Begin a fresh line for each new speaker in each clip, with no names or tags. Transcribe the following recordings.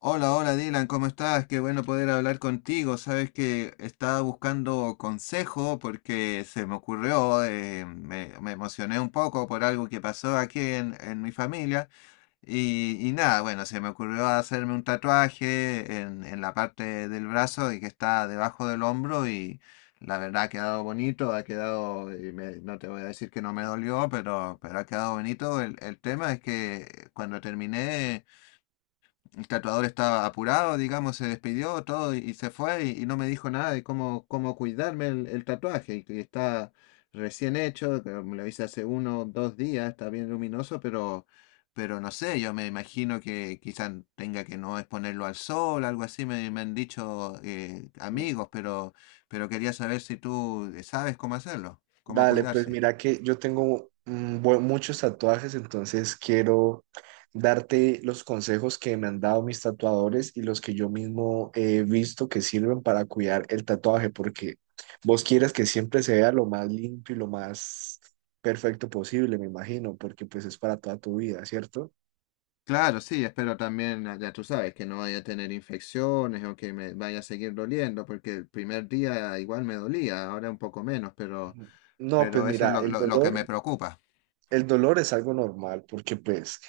Hola, hola Dylan, ¿cómo estás? Qué bueno poder hablar contigo. Sabes que estaba buscando consejo porque se me ocurrió, me emocioné un poco por algo que pasó aquí en mi familia y nada, bueno, se me ocurrió hacerme un tatuaje en la parte del brazo y que está debajo del hombro y la verdad ha quedado bonito, ha quedado, y no te voy a decir que no me dolió, pero ha quedado bonito. El tema es que cuando terminé. El tatuador estaba apurado, digamos, se despidió todo y se fue y no me dijo nada de cómo cuidarme el tatuaje. Y, que está recién hecho, que me lo hice hace uno o dos días, está bien luminoso, pero no sé, yo me imagino que quizás tenga que no exponerlo al sol, algo así, me han dicho amigos, pero quería saber si tú sabes cómo hacerlo, cómo
Dale, pues
cuidarse.
mira que yo tengo muchos tatuajes, entonces quiero darte los consejos que me han dado mis tatuadores y los que yo mismo he visto que sirven para cuidar el tatuaje, porque vos quieres que siempre se vea lo más limpio y lo más perfecto posible, me imagino, porque pues es para toda tu vida, ¿cierto?
Claro, sí, espero también, ah, ya tú sabes, que no vaya a tener infecciones o que me vaya a seguir doliendo, porque el primer día igual me dolía, ahora un poco menos,
No, pues
pero eso es
mira,
lo que me preocupa.
el dolor es algo normal, porque pues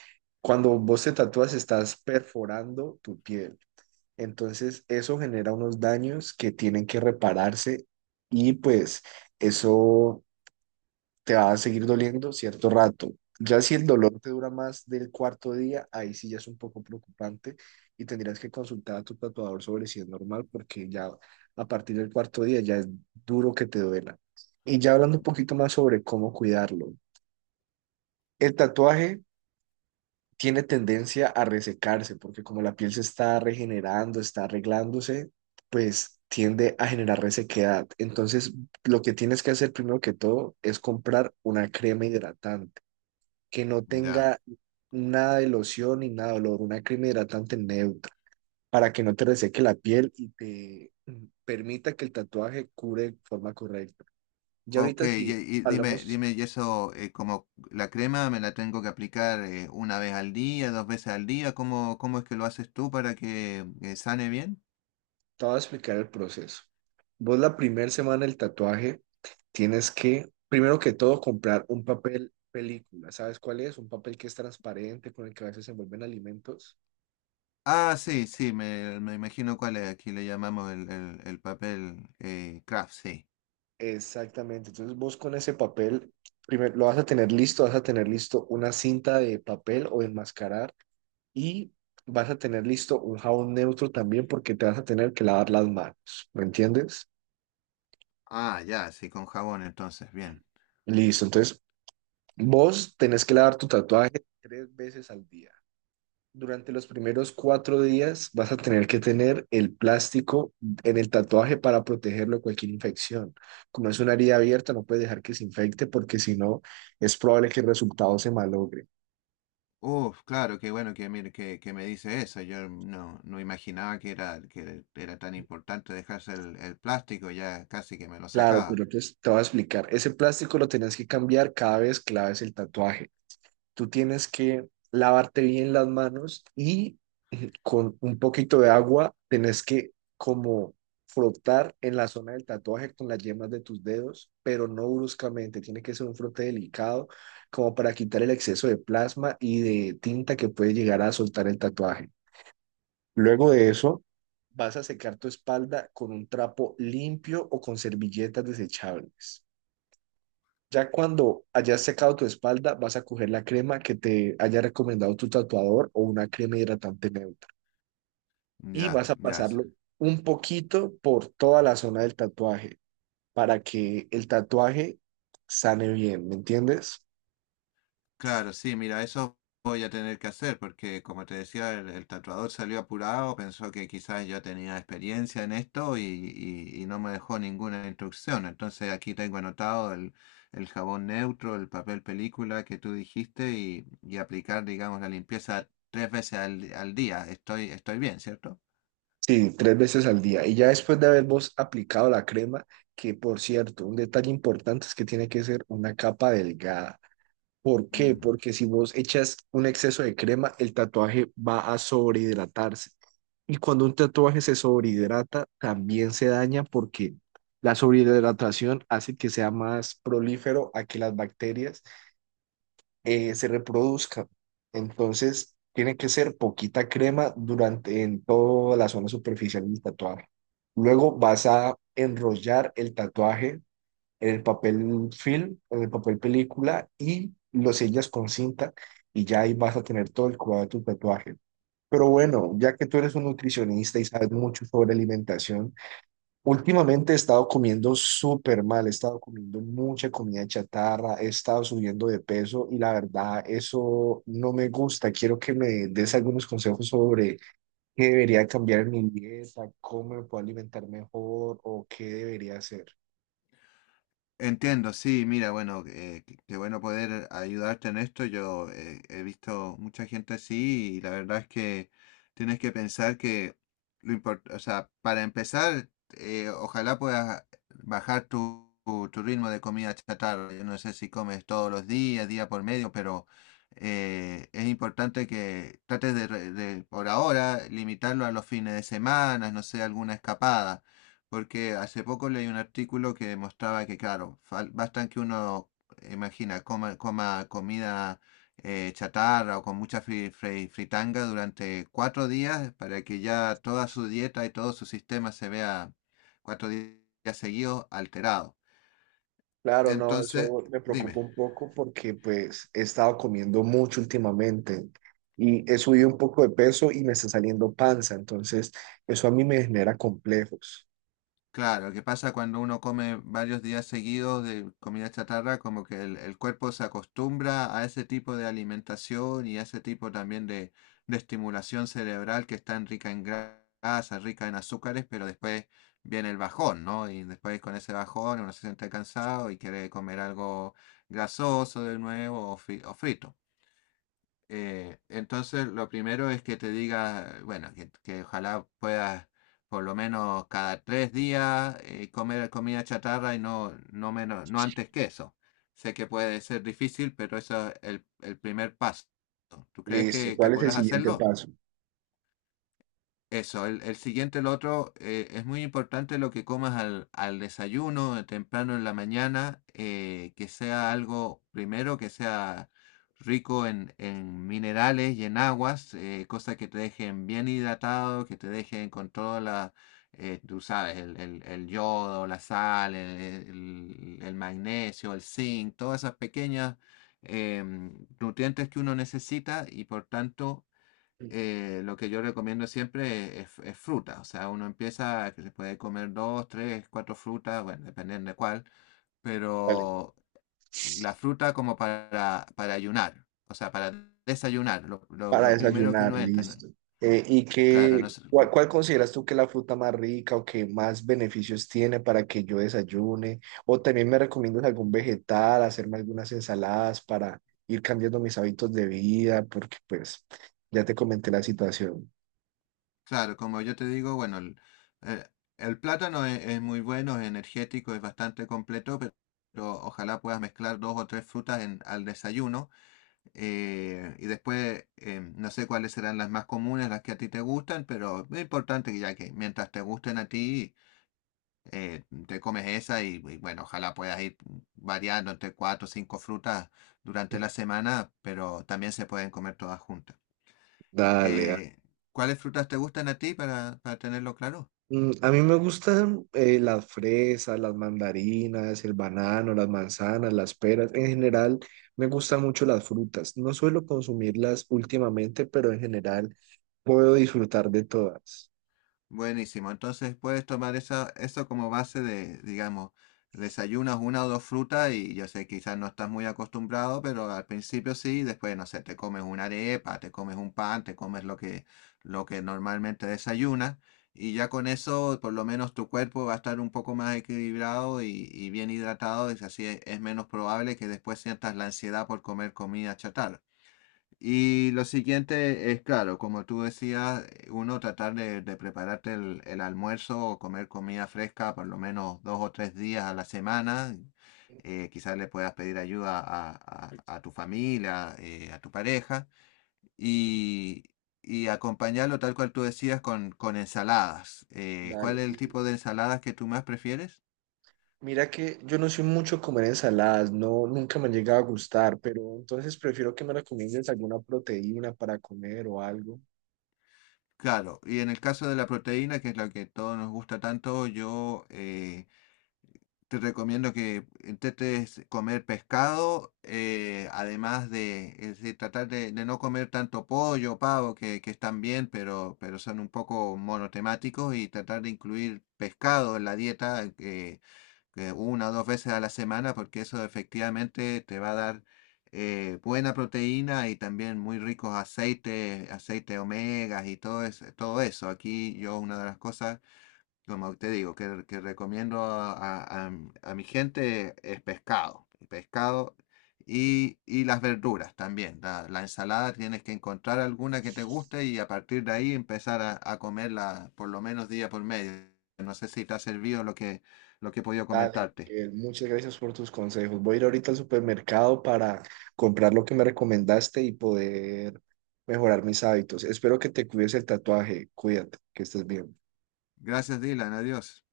cuando vos te tatúas estás perforando tu piel. Entonces, eso genera unos daños que tienen que repararse y pues eso te va a seguir doliendo cierto rato. Ya si el dolor te dura más del cuarto día, ahí sí ya es un poco preocupante y tendrías que consultar a tu tatuador sobre si es normal porque ya a partir del cuarto día ya es duro que te duela. Y ya hablando un poquito más sobre cómo cuidarlo. El tatuaje tiene tendencia a resecarse, porque como la piel se está regenerando, está arreglándose, pues tiende a generar resequedad. Entonces, lo que tienes que hacer primero que todo es comprar una crema hidratante que no
Ya.
tenga nada de loción ni nada de olor, una crema hidratante neutra, para que no te reseque la piel y te permita que el tatuaje cure de forma correcta. Ya
Ok,
ahorita
y,
si
y dime,
hablamos
dime, y eso, como la crema me la tengo que aplicar una vez al día, dos veces al día, ¿ cómo es que lo haces tú para que sane bien?
te voy a explicar el proceso. Vos la primera semana del tatuaje tienes que, primero que todo, comprar un papel película. ¿Sabes cuál es? Un papel que es transparente, con el que a veces se envuelven alimentos.
Ah, sí, sí, me imagino cuál es, aquí le llamamos el papel Kraft, sí.
Exactamente. Entonces vos con ese papel, primero lo vas a tener listo, vas a tener listo una cinta de papel o de enmascarar y vas a tener listo un jabón neutro también porque te vas a tener que lavar las manos. ¿Me entiendes?
Ah, ya, sí, con jabón entonces, bien.
Listo. Entonces vos tenés que lavar tu tatuaje tres veces al día. Durante los primeros cuatro días vas a tener que tener el plástico en el tatuaje para protegerlo de cualquier infección. Como es una herida abierta, no puedes dejar que se infecte porque si no, es probable que el resultado se malogre.
Uf, claro, qué bueno que, mire, que me dice eso. Yo no, no imaginaba que era tan importante dejarse el plástico, ya casi que me lo
Claro,
sacaba.
pero pues te voy a explicar. Ese plástico lo tenías que cambiar cada vez que laves el tatuaje. Tú tienes que lavarte bien las manos y con un poquito de agua tenés que como frotar en la zona del tatuaje con las yemas de tus dedos, pero no bruscamente, tiene que ser un frote delicado como para quitar el exceso de plasma y de tinta que puede llegar a soltar el tatuaje. Luego de eso, vas a secar tu espalda con un trapo limpio o con servilletas desechables. Ya cuando hayas secado tu espalda, vas a coger la crema que te haya recomendado tu tatuador o una crema hidratante neutra. Y
Ya,
vas a
ya.
pasarlo un poquito por toda la zona del tatuaje para que el tatuaje sane bien, ¿me entiendes?
Claro, sí, mira, eso voy a tener que hacer porque, como te decía, el tatuador salió apurado, pensó que quizás yo tenía experiencia en esto y no me dejó ninguna instrucción. Entonces aquí tengo anotado el jabón neutro, el papel película que tú dijiste y aplicar, digamos, la limpieza tres veces al día. Estoy, estoy bien, ¿cierto?
Sí, tres veces al día. Y ya después de haber vos aplicado la crema, que por cierto, un detalle importante es que tiene que ser una capa delgada. ¿Por qué?
Mm.
Porque si vos echas un exceso de crema, el tatuaje va a sobrehidratarse. Y cuando un tatuaje se sobrehidrata, también se daña porque la sobrehidratación hace que sea más prolífero a que las bacterias se reproduzcan. Entonces, tiene que ser poquita crema durante en toda la zona superficial del tatuaje. Luego vas a enrollar el tatuaje en el papel film, en el papel película y lo sellas con cinta y ya ahí vas a tener todo el cuidado de tu tatuaje. Pero bueno, ya que tú eres un nutricionista y sabes mucho sobre alimentación, últimamente he estado comiendo súper mal, he estado comiendo mucha comida chatarra, he estado subiendo de peso y la verdad eso no me gusta. Quiero que me des algunos consejos sobre qué debería cambiar en mi dieta, cómo me puedo alimentar mejor o qué debería hacer.
Entiendo, sí, mira, bueno, qué qué bueno poder ayudarte en esto. Yo he visto mucha gente así y la verdad es que tienes que pensar que lo importante, o sea, para empezar, ojalá puedas bajar tu ritmo de comida chatarra. Yo no sé si comes todos los días, día por medio, pero es importante que trates de por ahora, limitarlo a los fines de semana, no sé, alguna escapada porque hace poco leí un artículo que demostraba que, claro, bastan que uno, imagina, coma comida chatarra o con mucha fritanga durante cuatro días para que ya toda su dieta y todo su sistema se vea días seguidos alterado.
Claro, no,
Entonces,
eso me preocupa
dime.
un poco porque pues he estado comiendo mucho últimamente y he subido un poco de peso y me está saliendo panza, entonces eso a mí me genera complejos.
Claro, que pasa cuando uno come varios días seguidos de comida chatarra, como que el cuerpo se acostumbra a ese tipo de alimentación y a ese tipo también de estimulación cerebral que es tan rica en grasa, rica en azúcares, pero después viene el bajón, ¿no? Y después con ese bajón uno se siente cansado y quiere comer algo grasoso de nuevo o frito. Entonces, lo primero es que te diga, bueno, que ojalá puedas por lo menos cada tres días comer comida chatarra y no, no menos, no antes que eso. Sé que puede ser difícil, pero eso es el primer paso. ¿Tú crees
Listo,
que
¿cuál es el
podrás
siguiente
hacerlo?
paso?
Eso, el siguiente, el otro, es muy importante lo que comas al desayuno, temprano en la mañana, que sea algo, primero, que sea rico en minerales y en aguas, cosas que te dejen bien hidratado, que te dejen con toda la, tú sabes, el yodo, la sal, el magnesio, el zinc, todas esas pequeñas nutrientes que uno necesita y por tanto lo que yo recomiendo siempre es fruta. O sea, uno empieza que se puede comer dos, tres, cuatro frutas, bueno, dependiendo de cuál,
Vale.
pero la fruta como para ayunar, o sea, para desayunar,
Para
lo primero que
desayunar,
uno entra. ¿No?
listo. ¿Y
Claro, no
qué,
sé,
cuál, cuál consideras tú que es la fruta más rica o que más beneficios tiene para que yo desayune? O también me recomiendas algún vegetal, hacerme algunas ensaladas para ir cambiando mis hábitos de vida, porque pues ya te comenté la situación.
claro, como yo te digo, bueno, eh, el plátano es muy bueno, es energético, es bastante completo, pero ojalá puedas mezclar dos o tres frutas en, al desayuno. Y después, no sé cuáles serán las más comunes, las que a ti te gustan, pero es importante que ya que mientras te gusten a ti, te comes esa y bueno, ojalá puedas ir variando entre cuatro o cinco frutas durante la semana, pero también se pueden comer todas juntas.
Dale, da-
Eh, ¿Cuáles frutas te gustan a ti para tenerlo claro?
A mí me gustan las fresas, las mandarinas, el banano, las manzanas, las peras. En general, me gustan mucho las frutas. No suelo consumirlas últimamente, pero en general puedo disfrutar de todas.
Buenísimo. Entonces puedes tomar esa, eso como base de, digamos, desayunas una o dos frutas y yo sé, quizás no estás muy acostumbrado, pero al principio sí, después, no sé, te comes una arepa, te comes un pan, te comes lo que normalmente desayunas y ya con eso por lo menos tu cuerpo va a estar un poco más equilibrado y bien hidratado y así es menos probable que después sientas la ansiedad por comer comida chatarra. Y lo siguiente es, claro, como tú decías, uno tratar de prepararte el almuerzo o comer comida fresca por lo menos dos o tres días a la semana. Quizás le puedas pedir ayuda a tu familia, a tu pareja, y, y acompañarlo tal cual tú decías con ensaladas. ¿Cuál
Dale.
es el
Y
tipo de ensaladas que tú más prefieres?
mira que yo no soy mucho de comer ensaladas, no, nunca me ha llegado a gustar, pero entonces prefiero que me recomiendes alguna proteína para comer o algo.
Claro, y en el caso de la proteína, que es la que todos nos gusta tanto, yo... te recomiendo que intentes comer pescado, además de, es decir, tratar de no comer tanto pollo, pavo, que están bien, pero son un poco monotemáticos, y tratar de incluir pescado en la dieta que una o dos veces a la semana, porque eso efectivamente te va a dar buena proteína y también muy ricos aceites, aceite omegas y todo, todo eso. Aquí yo una de las cosas como te digo, que recomiendo a- a mi gente es pescado, pescado y las verduras también. La ensalada tienes que encontrar alguna que te guste y a partir de ahí empezar a comerla por lo menos día por medio. No sé si te ha servido lo que he podido
Dale,
comentarte.
Miguel, muchas gracias por tus consejos. Voy a ir ahorita al supermercado para comprar lo que me recomendaste y poder mejorar mis hábitos. Espero que te cuides el tatuaje. Cuídate, que estés bien.
Gracias, Dylan. Adiós.